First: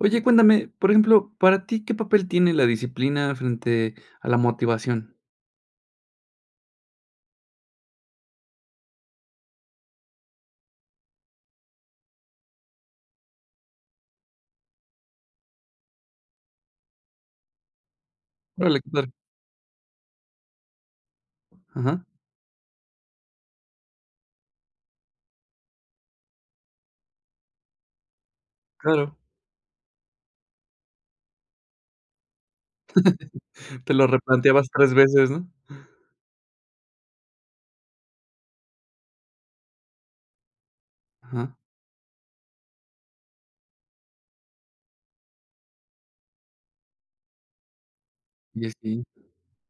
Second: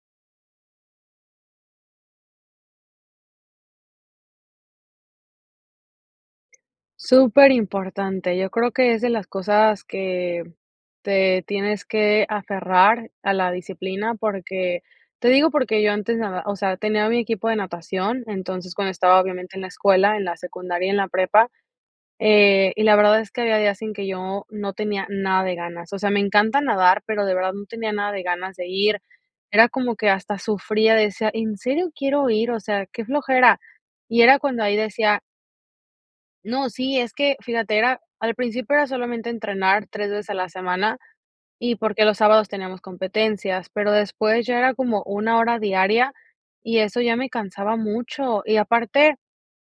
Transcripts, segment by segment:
Oye, cuéntame, por ejemplo, para ti, ¿qué papel tiene la disciplina frente a la motivación? Súper importante, yo creo que es de las cosas, que te tienes que aferrar a la disciplina porque, te digo, porque yo antes, nada o sea, tenía mi equipo de natación, entonces Órale, cuando claro. estaba, obviamente, en la escuela, en la secundaria, en la prepa, Ajá. eh, y la verdad es que había días en que yo no tenía nada de ganas, o sea, me encanta nadar, pero, de verdad no tenía nada de ganas de ir, Claro. era como que hasta sufría, decía: "¿En serio quiero ir?". O sea, qué flojera, Te lo y era cuando replanteabas ahí 3 decía veces, ¿no? no, sí es que fíjate, era al principio era solamente entrenar 3 veces a la semana, Ajá. y porque, los sábados teníamos competencias, pero después ya era como una hora diaria, y eso ya me cansaba mucho, y Y, así. aparte,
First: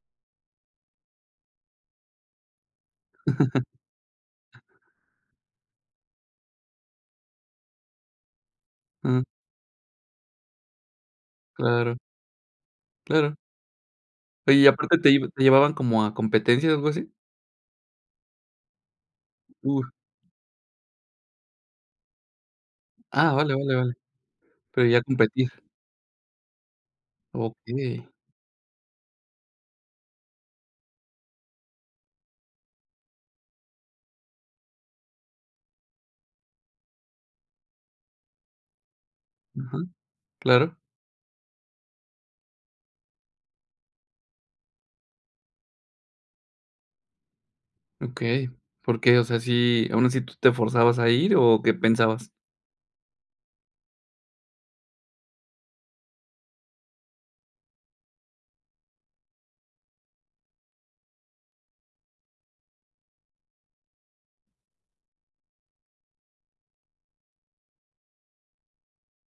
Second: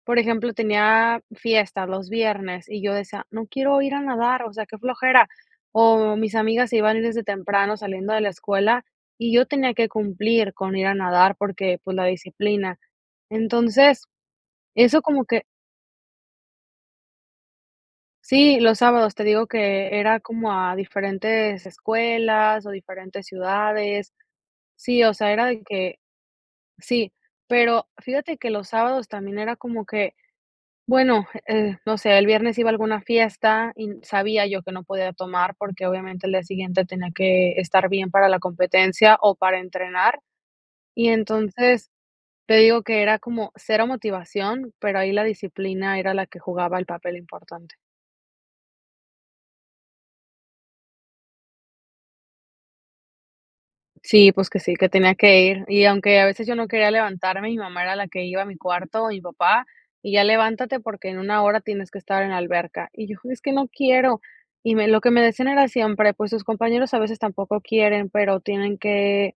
por ejemplo, tenía fiestas los viernes y yo decía: "No quiero ir a nadar, o sea, qué flojera". O mis amigas se iban desde temprano saliendo de la escuela, Ah. y yo tenía que cumplir con ir a nadar, porque, Claro. pues, la disciplina. Claro. Entonces, Oye, ¿y aparte eso te como iba te que llevaban como a competencias, o, algo así? Sí, los sábados te digo Uh. que era como a diferentes escuelas o diferentes Ah, vale, vale, vale. ciudades. Pero, ya a Sí, o sea, era competir. de que sí, pero Okey. fíjate que los sábados también era como que, bueno, eh, no sé, el viernes iba a alguna fiesta y sabía yo que no podía tomar, porque, obviamente, el día siguiente tenía que estar bien para la competencia o para Ajá. entrenar. Claro. Y entonces, te digo, que era como cero motivación, pero, ahí la disciplina era la que jugaba el papel importante. Okey, ¿por qué? O sea, si aún así tú te forzabas a ir, o, ¿qué pensabas? Sí, pues, que sí, que tenía que ir, y aunque a veces yo no quería levantarme, mi mamá era la que iba a mi cuarto, o mi papá, y ya levántate, porque, en una hora tienes que estar en la alberca. Y yo, es que no quiero. Y lo que me lo que me decían era siempre, pues, sus compañeros a veces tampoco quieren, pero tienen que,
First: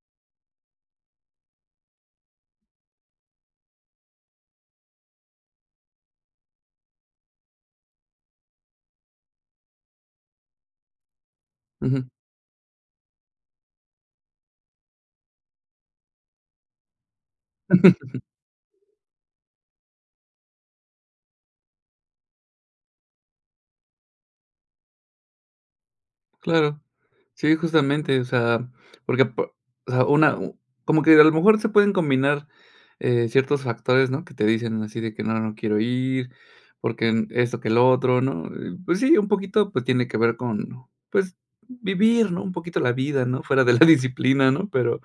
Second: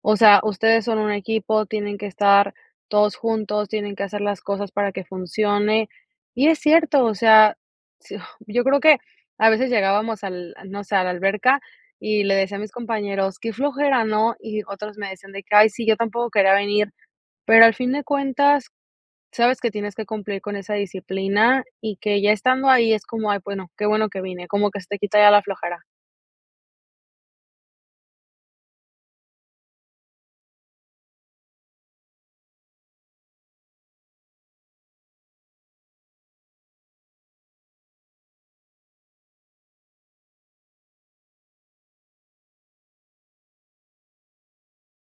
o sea, ustedes son un equipo, tienen que estar todos juntos, tienen que hacer las cosas para que funcione, y es cierto, o sea, s yo creo que a veces llegábamos, al, no sé, a la alberca Ujú. y le decía a mis compañeros: "Qué flojera, ¿no?", y otros me decían de que: "Ay sí, yo tampoco quería venir", pero, al fin de cuentas, sabes que tienes que cumplir con esa disciplina y que ya estando ahí es como: "Ay bueno, qué bueno que vine como que se te quita ya la flojera". Claro, sí, justamente, o sea, porque, po o sea, una uh como que a lo mejor se pueden combinar, eh, ciertos factores, ¿no? Que te dicen así de que no, no quiero ir, porque, em, esto que lo otro, ¿no? Eh, pues sí, un poquito, pues, tiene que ver con, pues, vivir, ¿no? Un poquito la vida, ¿no? Fuera de la disciplina, ¿no? Pero,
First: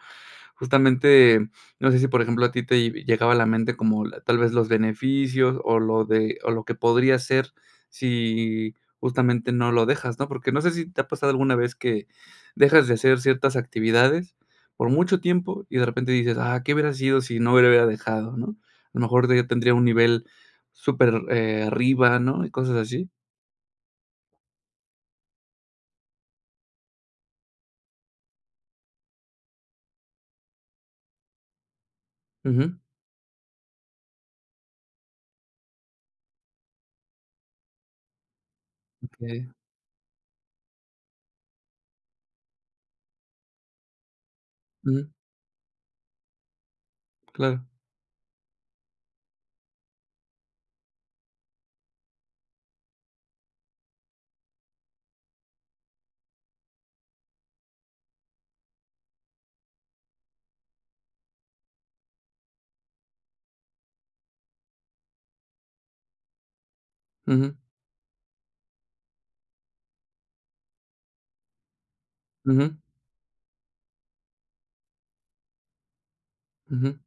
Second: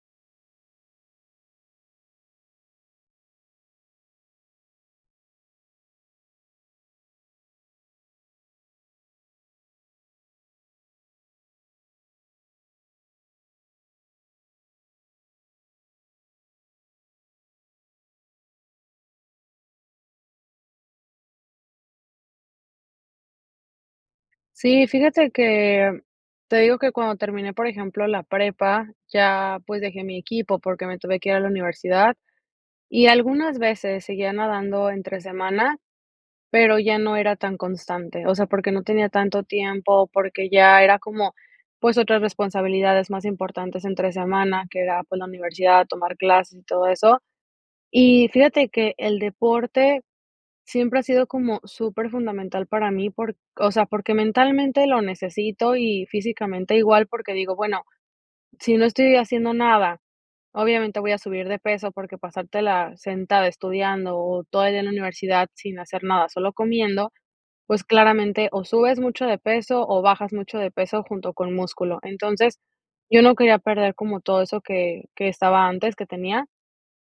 justamente, no sé si, por ejemplo, a ti te, vi llegaba a la mente como tal vez, los beneficios o lo de o lo que podría ser si justamente no lo dejas, ¿no? Porque, no sé, si te ha pasado alguna vez que dejas de hacer ciertas actividades por mucho tiempo y de repente dices: "Ah, ¿qué hubiera sido si no lo hubiera dejado?", ¿no? A lo mejor tendría un nivel super, eh, arriba, ¿no? Y cosas así. Sí, fíjate que te digo que cuando terminé, por ejemplo, la prepa, ya, pues, dejé mi equipo porque me tuve que ir a la universidad Ujú. y algunas veces seguía nadando entre semana, pero, ya no era tan constante. O sea, porque no tenía tanto Okey. tiempo, porque, ya era como, pues, otras responsabilidades más importantes entre semana, que era, Ujú. pues, la universidad, tomar clases y todo eso. Claro. Y fíjate que el deporte siempre ha sido como superfundamental para mí por, o sea, porque, mentalmente lo necesito y físicamente igual, porque, digo, bueno, si no estoy haciendo nada, obviamente voy a subir de peso, porque, pasartela sentada estudiando, o todo el día en la universidad sin hacer nada solo comiendo, Ujú. pues, claramente o subes mucho de peso, o bajas mucho de peso junto con músculo. Entonces Ujú. yo no quería perder como todo eso, que que estaba antes que tenía Ujú.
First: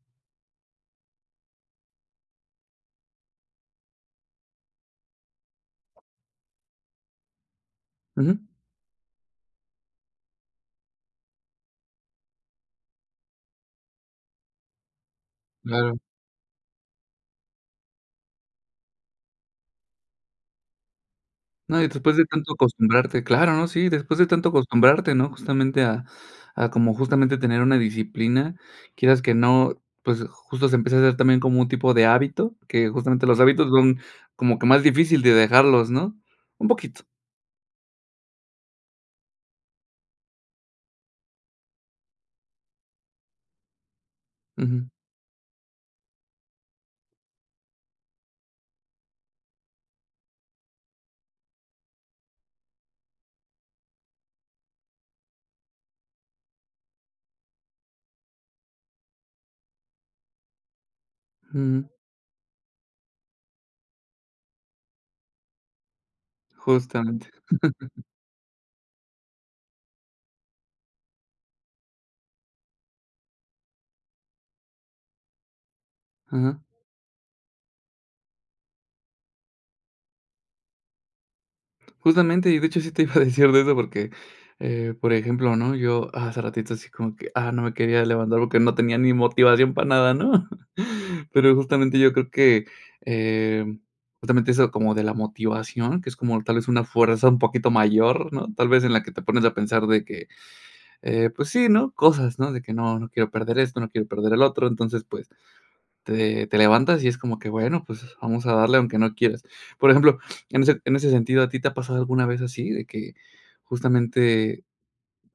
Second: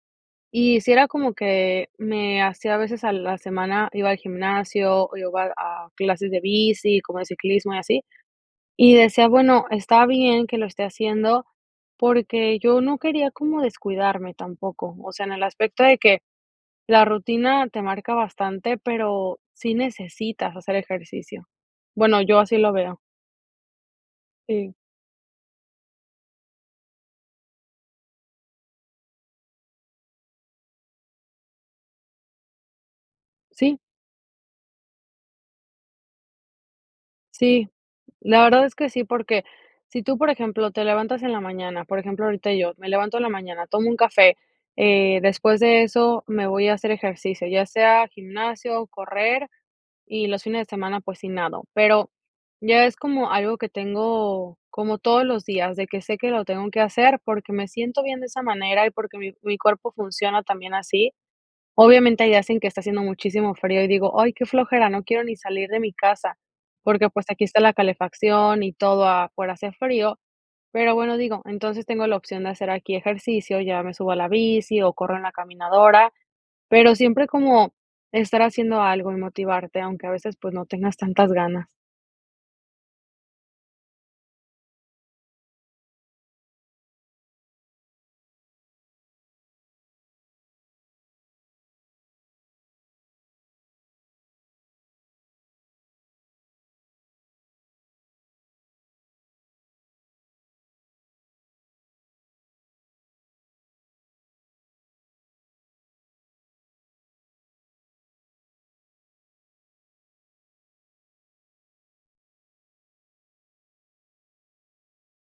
y sí era como que me hacía a veces a la semana, iba al gimnasio o iba a clases de bici, como de ciclismo y así, Ujú. y decía, bueno, está bien que lo esté haciendo, porque, yo no quería como descuidarme tampoco, o sea, en el aspecto Claro. de que la rutina te marca bastante, pero, sí necesitas hacer ejercicio. No, y después Bueno, de yo tanto así lo veo. acostumbrarte, claro, ¿no? Sí, después de tanto Sí. acostumbrarte, ¿no? Justamente, ah ah, como justamente tener una disciplina, quieras que no, pues, justo se empieza a hacer también como un tipo de hábito, que justamente los hábitos Sí. son como que más difícil de dejarlos, ¿no? Un poquito. Sí, la verdad es que sí, porque, si tú, por ejemplo, te levantas en la mañana, por ejemplo, ahorita yo me levanto en la mañana, tomo un café, Ujú. eh, después de eso me voy a hacer ejercicio, ya sea gimnasio, correr, y los fines de semana, pues, si nado, pero, ya es como algo que tengo como todos los días, de que sé que lo tengo que hacer, porque, me siento bien de esa manera y porque, mi mi cuerpo funciona también así. Mm. Obviamente, hay días en que está haciendo muchísimo frío y digo: "Ay, qué flojera, no quiero ni salir de mi casa", porque, pues, Justamente. aquí está la calefacción y todo, afuera hace frío, pero, bueno digo, entonces tengo la opción de hacer aquí ejercicio, ya me subo a la bici o corro en la caminadora, Ajá. pero, siempre como estar haciendo algo y motivarte, aunque a veces, pues, no tengas tantas ganas. Justamente y de hecho sí te iba a decir de eso, porque, eh, por ejemplo, ¿no? Yo hace ratito así como que, ah, no me quería levantar, porque, no tenía ni motivación para nada, ¿no? Pero, justamente, yo creo que, em, justamente eso, como de la motivación, que es como tal vez una fuerza un poquito mayor, ¿no? Tal vez, en la que te pones a pensar de que, eh, pues sí, ¿no? Cosas, ¿no? De que no no quiero perder esto, no quiero perder el otro, entonces, pues, te te levantas y es como que, bueno, pues, vamos a darle aunque no quieras. Por ejemplo, en ese en ese sentido, ¿a ti te ha pasado alguna vez así de que justamente,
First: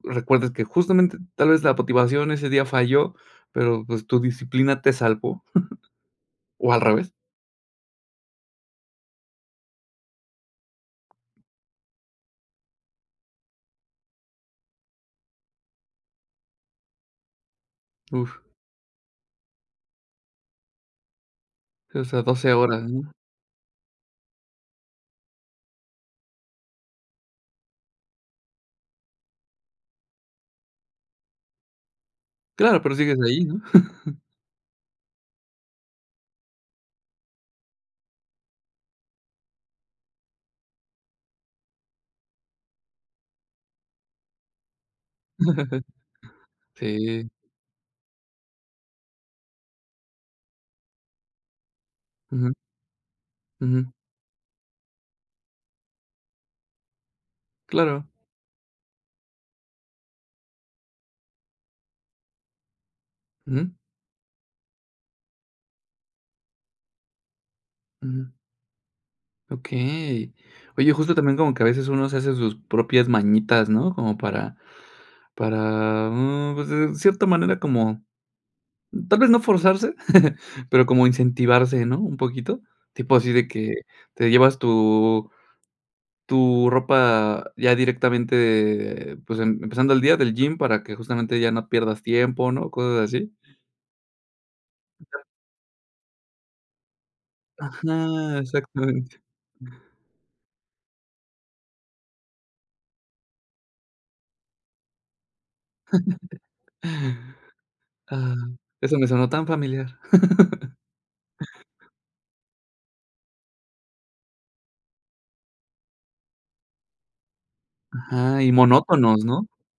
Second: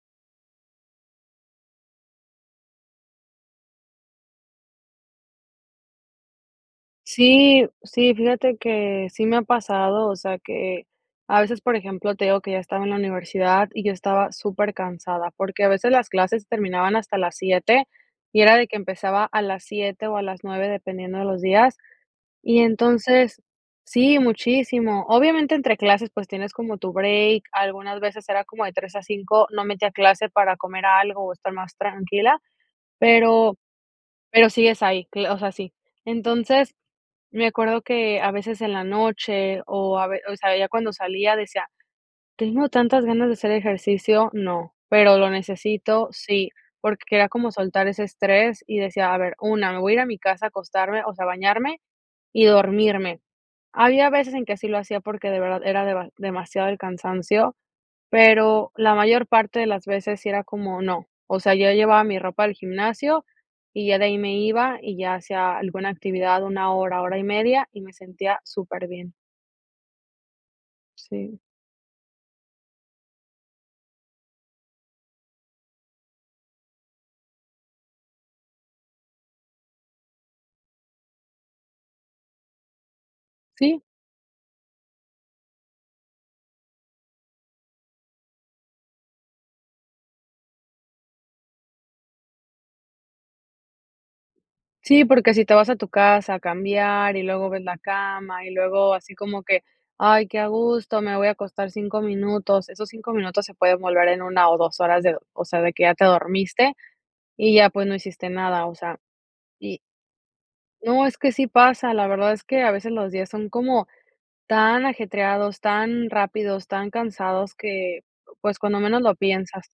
recuerdes que justamente tal vez la motivación ese día falló? Pero, pues, tu disciplina te salvó, ¿o al revés? Sí, sí, fíjate que sí me ha pasado, o sea, que a veces, por ejemplo, te digo que ya estaba en la universidad y yo estaba supercansada, porque, a veces las clases terminaban hasta las 7 Uf. y era de que empezaba a las 7 o a las 9 dependiendo de los días. O sea, 12, Y horas, ¿no? entonces, sí, muchísimo. Obviamente, entre clases, pues, tienes como tu break, algunas veces, era como de 3 a 5, no metía clase para comer algo o estar más tranquila, Claro, pero sigues ahí, pero ¿no? pero sí es ahí, o sea, sí. Entonces me acuerdo que a veces en la noche, o a ver, o sea, ya cuando salía decía: "¿Tengo tantas ganas de hacer ejercicio? No, ¿pero lo necesito? Sí", porque Sí. quería como soltar ese estrés y decía: "A ver, una, me voy a ir a mi casa a acostarme, o sea, bañarme y Ujú. dormirme". Ujú. Había veces en que así lo hacía, porque, de verdad era deba demasiado el cansancio, Claro. pero, la mayor parte de las veces sí era como no, o sea, yo llevaba mi ropa al gimnasio Ujú. y ya de ahí me iba, y ya hacía alguna actividad 1, hora, 1 1/2 y me Ujú. sentía superbién. Okey. Oye, justo también, Sí. como que a veces uno se hace sus propias mañitas, ¿no? Como para para, mm, pues, en cierta manera como tal vez no forzarse, pero, como incentivarse, ¿no? Un poquito. Tipo así de que Sí. te llevas tu tu ropa ya directamente, pues, em empezando el día del gym, para que justamente ya no pierdas tiempo, ¿no? Cosas así. Sí, porque si te vas a tu casa a cambiar, y luego ves la Ajá. cama, y luego así Exactamente. como que, ay, qué a gusto, me voy a acostar 5 minutos. Esos 5 minutos se pueden volver en una o 2 horas de o sea, de que ya te dormiste y ya, pues, no hiciste Ah, nada. O eso sea, me sonó tan y familiar. no, es que sí pasa, la verdad es que a veces los días son como tan ajetreados, tan rápidos, tan cansados que, Ajá. Y pues, cuando menos lo monótonos, ¿no? piensas.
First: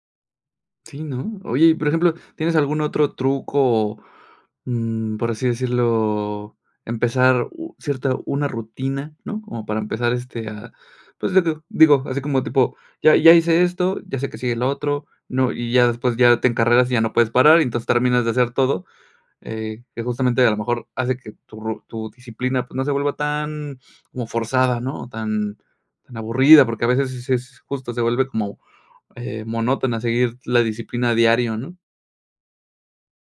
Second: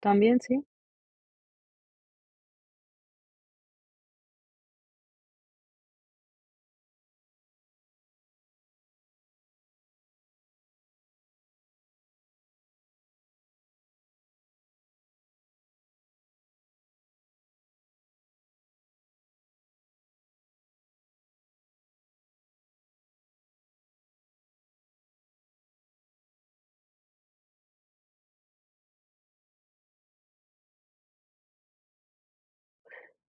También, sí. Sí, ¿no? Oye, y por ejemplo, ¿tienes algún otro truco? O, mm, por así decirlo, empezar u cierta una rutina, ¿no? Como para empezar, este, a, pues, de que digo, así como tipo, ya ya hice esto, ya sé que sigue lo otro, ¿no? Y ya después ya te encarreras, y ya no puedes parar, y entonces terminas de hacer todo, eh, que justamente a lo mejor hace que tu ru tu disciplina, pues, no se vuelva tan como forzada, ¿no? O, tan tan aburrida, porque a veces sí es sí es justo. Se vuelve como, eh, monótona a seguir la disciplina diario, ¿no?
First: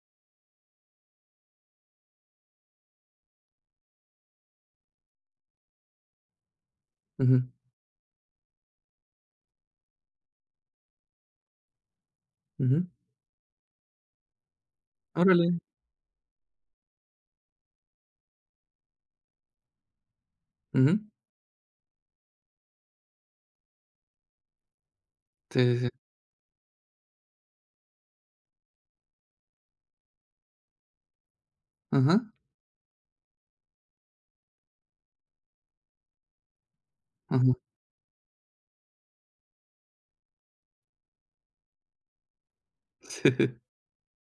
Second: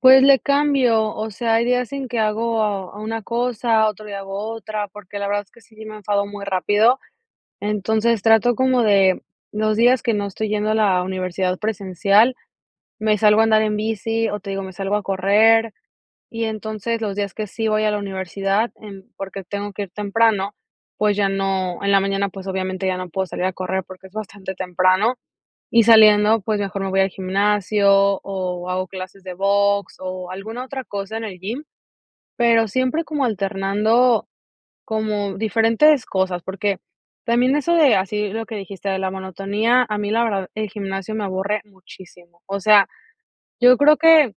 Pues le cambio. O sea, hay días en que hago una cosa, otro día hago otra. Porque la verdad es que sí, sí me enfado muy rápido. Ujú. Entonces trato, como de los días que no estoy yendo a la universidad presencial, Ujú. me salgo a andar en bici, o, te digo, me salgo a Órale. correr. Y entonces los días que sí voy a la universidad en porque tengo que ir temprano, Ujú. pues ya no en la mañana, pues obviamente ya no puedo salir a correr porque es bastante temprano. Sí, sí, Y sí. saliendo, pues, mejor me voy al gimnasio o hago clases de box o alguna otra cosa en el gym. Ajá. Pero siempre como alternando como diferentes cosas, porque Ajá. también eso de así lo que dijiste de la monotonía, a mí la verdad el gimnasio me aburre muchísimo. O sea, Sí. yo creo que,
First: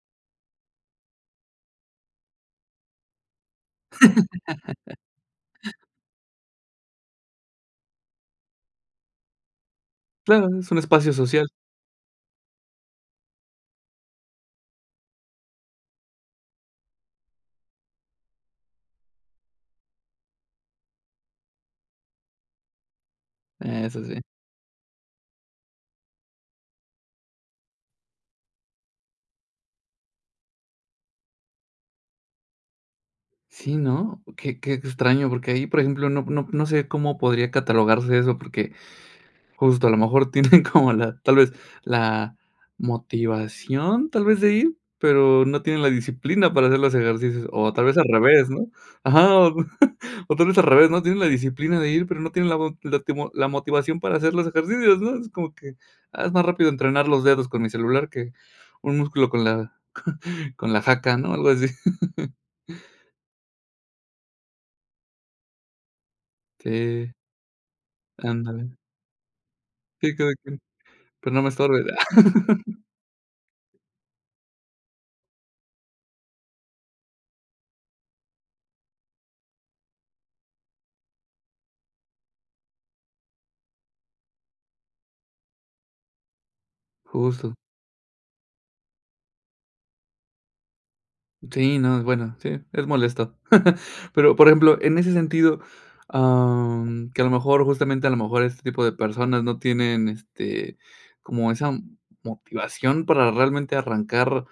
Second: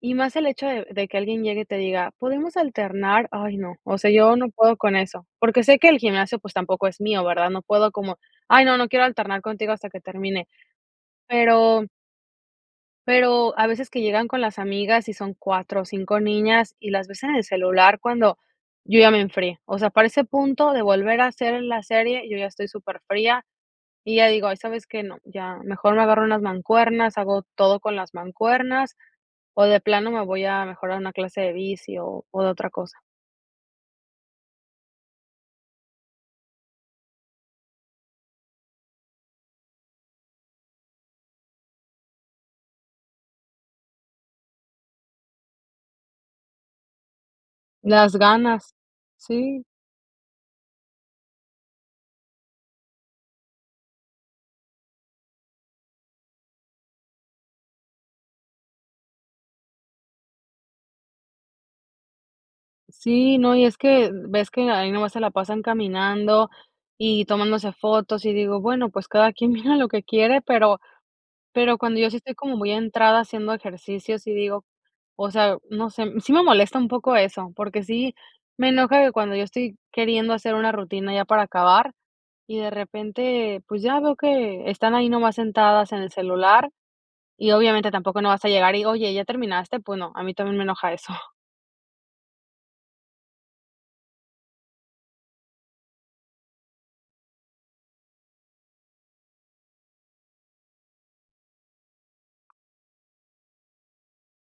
y más el hecho de de que alguien llegue y te diga: "Podemos alternar". Ay, no. O sea, yo no puedo con eso. Porque sé que el gimnasio, pues, tampoco es mío, ¿verdad? No puedo como: "Ay no, no quiero alternar contigo hasta que termine". Claro, es un espacio social. Pero pero a veces que llegan con las amigas, y son 4 o 5 niñas, y las ves en el celular cuando yo ya me enfrié. O sea, para ese punto de volver a hacer la serie, yo ya estoy superfría, Eso y sí. ya digo: "Ay, sabes que no, ya mejor me agarro unas mancuernas, hago todo con las mancuernas", o de plano me voy a mejor a una clase de bici, o o, de otra cosa. Sí, ¿no? Qué qué extraño. Porque ahí, por ejemplo, no no no sé cómo podría catalogarse eso, porque justo a lo mejor tienen como la tal vez, ¿la motivación tal vez de ir? Pero no tienen la disciplina para hacer los ejercicios. O tal vez al Las revés, ¿no? ganas. Ajá. O Sí. tal vez al revés, ¿no? Tienen la disciplina de ir, pero no tienen la la mo latimo la motivación para hacer los ejercicios, ¿no? Es como que, ah, es más rápido entrenar los dedos con mi celular que un músculo con la con la jaca, ¿no? Algo así. Sí, no. Y es que ves que ahí nomás se la pasan caminando, Okey. y tomándose fotos, y digo: Ándale. "Bueno, pues cada quien mira lo que Sí, cada quiere". quien. Pero Pero no me pero estorbes. cuando yo sí estoy como muy entrada haciendo ejercicios y digo o sea, no sé, sí me molesta un poco eso. Porque sí me enoja que cuando yo estoy queriendo hacer una rutina ya para acabar y de repente, pues ya veo que están ahí nomás sentadas en el celular y, Justo. obviamente, tampoco no vas a llegar y: "Oye, ¿ya terminaste?". Pues no, a mí también me enoja eso. Sí, no. Es bueno. Sí, es molesto. Pero, por ejemplo, en ese sentido, em, que a lo mejor, justamente, a lo mejor este tipo de personas no tienen, este, como esa motivación para realmente arrancar,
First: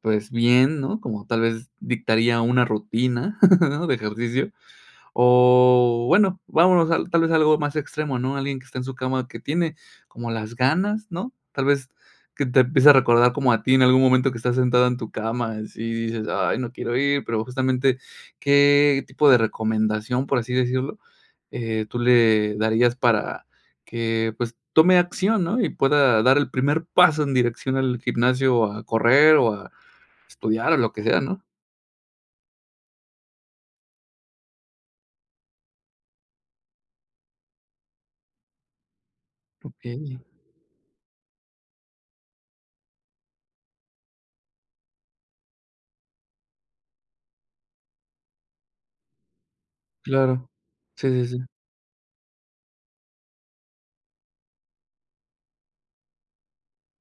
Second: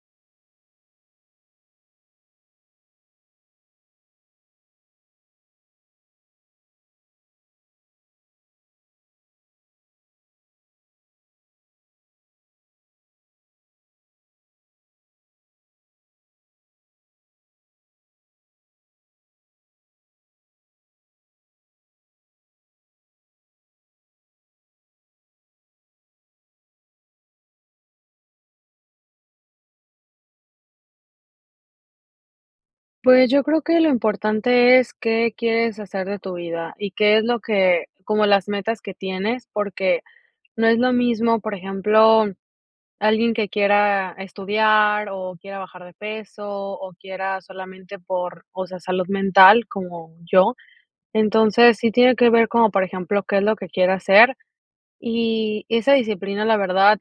pues bien, ¿no? Como tal vez dictaría una rutina ¿no? De ejercicio. O bueno, vámonos a tal vez algo más extremo, ¿no? Alguien que está en su cama que tiene como las ganas, ¿no? Tal vez que te empiece a recordar como a ti en algún momento que estás sentado en tu cama, y así dices: "Ay no quiero ir", pero justamente, ¿qué tipo de recomendación, por así decirlo, eh, tú le darías para que, pues, tome acción?, ¿no? Y pueda dar el primer paso en dirección al gimnasio a correr, o a estudiar, o lo que sea, ¿no? Pues, yo creo que lo importante es qué quieres hacer de tu vida y qué es lo que como las metas que tienes, porque Okey. no es lo mismo, por ejemplo, alguien que quiera estudiar o quiera bajar de peso o quiera solamente por o sea, salud mental, como Claro, yo. sí, sí, sí. Entonces, sí tiene que ver como, por ejemplo, qué es lo que quiere hacer y esa disciplina, la verdad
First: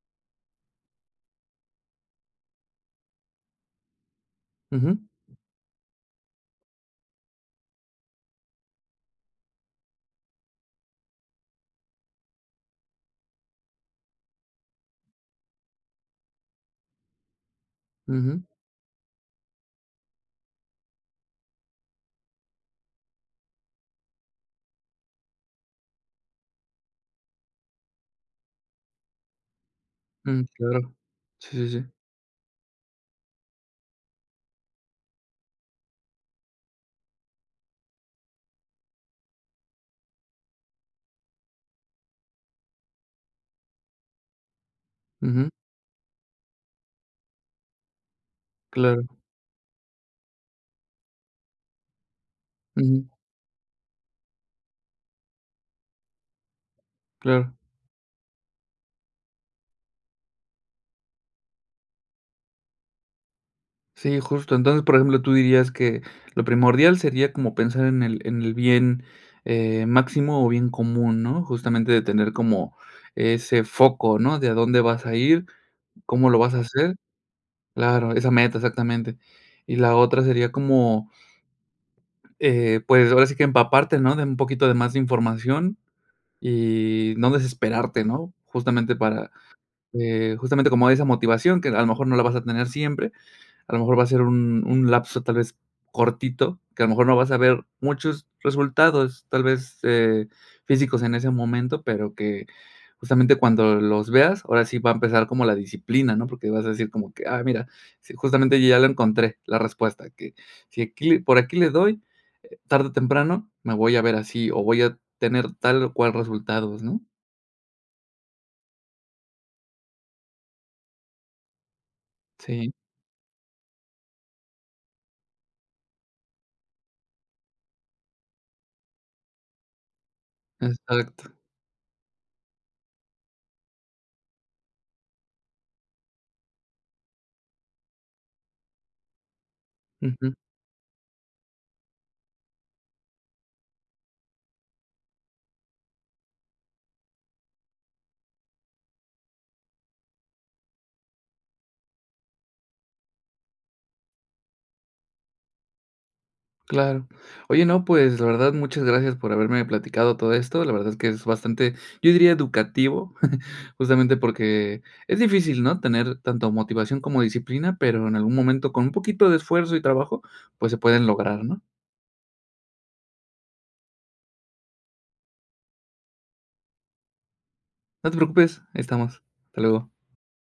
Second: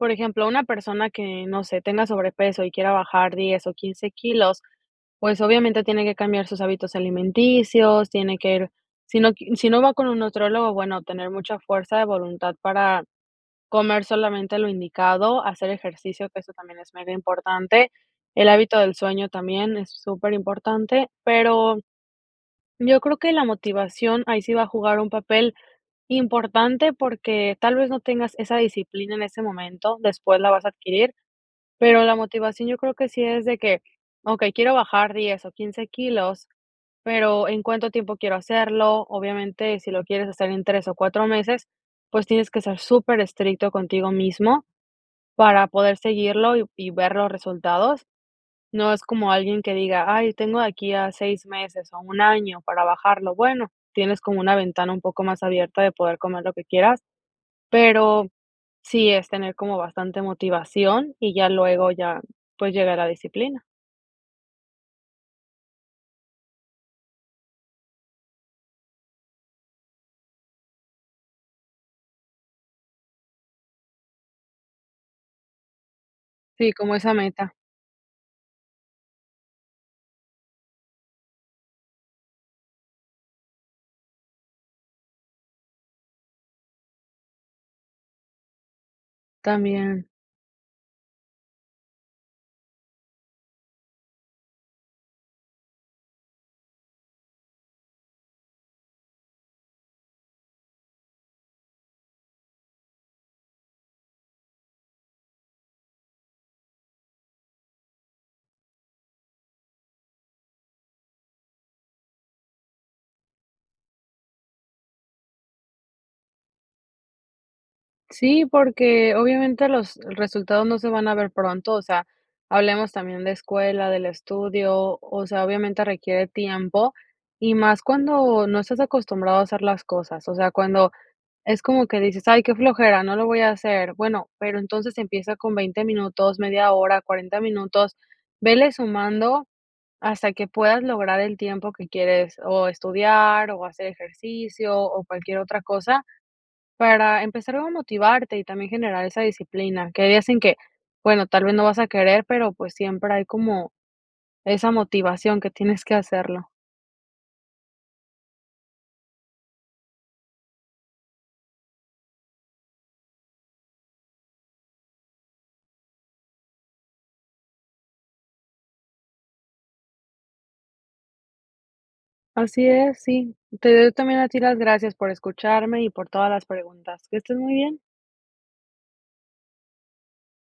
Por ejemplo, una persona que no sé, tenga sobrepeso y quiera bajar 10 o 15 kilos, Ujú. pues, obviamente, tiene que cambiar sus hábitos alimenticios, tiene que ir, si no q si no va con un nutriólogo, bueno, tener mucha fuerza de voluntad para comer solamente lo indicado, hacer ejercicio, que eso también es muy importante, Ujú. el hábito del sueño también es superimportante, pero yo creo que la motivación ahí sí va a jugar un papel importante porque, tal vez, no tengas esa disciplina en ese momento. Después Mm, la vas a claro. adquirir, Sí, sí, sí. pero la motivación yo creo que sí es de que: "Okey, quiero bajar 10 o 15 kilos, pero, ¿en cuánto tiempo quiero hacerlo?", obviamente, si lo quieres hacer en 3 o 4 meses, pues tienes que ser superestricto contigo mismo, Ujú. para poder seguirlo y y ver los resultados. No es Claro. como alguien que diga: "Ay tengo de aquí a 6 meses o un año para Ujú. bajarlo". Bueno, tienes como una ventana un poco más abierta de poder comer lo que quieras, Claro. pero, sí es tener como bastante motivación y ya luego ya, pues, llegara disciplina. Sí, justo. Entonces, por ejemplo, tú dirías que lo primordial sería como pensar en el en el bien, eh, máximo o bien común, ¿no?, justamente de tener como ese foco, ¿no?, de a dónde vas a ir, cómo lo vas a Sí, como hacer. esa meta. Claro, esa meta, exactamente. Y la otra sería como eh, pues, ahora sí que empaparte, ¿no?, de un poquito de más de información y no desesperarte, ¿no?, justamente para, También. eh, justamente como hay esa motivación, que a lo mejor no la vas a tener siempre, a lo mejor va a ser un un lapso tal vez cortito, que a lo mejor no vas a ver muchos resultados, tal vez, eh, físicos en ese momento, pero que, justamente cuando los veas, ahora sí va a empezar como la disciplina, ¿no?, porque vas a decir como que, ah, mira, sí, justamente yo ya la encontré, la respuesta, que si aquí le por aquí le doy, eh, tarde o temprano me voy a ver así, o voy a tener tal o cual resultados, ¿no? Sí, porque obviamente los resultados no se van a ver pronto, o sea, Sí. hablemos también de escuela, del estudio, o sea, obviamente requiere tiempo y más cuando no estás acostumbrado a hacer las cosas, o sea, cuando Exacto. es como que dices: "Ay, qué flojera, no lo voy a hacer". Bueno, pero entonces empieza con 20 minutos, media hora, 40 minutos, ve sumando Ujú. hasta que puedas lograr el tiempo que quieres o estudiar o hacer ejercicio o cualquier otra cosa para empezar a motivarte y también generar esa disciplina. Que hay días en que, bueno, tal vez no vas a querer, pero pues siempre hay como esa motivación que tienes que hacerlo. Claro. Oye, no, pues, la verdad, muchas gracias por haberme platicado todo esto. La verdad es que es bastante, yo diría, educativo. Justamente porque es difícil, ¿no? Tener tanto motivación como disciplina, pero en algún momento, con un poquito de esfuerzo y trabajo, pues, se pueden lograr, ¿no? Así es, sí. Te doy yo también a ti las gracias por escucharme y por todas las preguntas. Que estés muy bien. No te preocupes, aqui estamos. Hasta luego.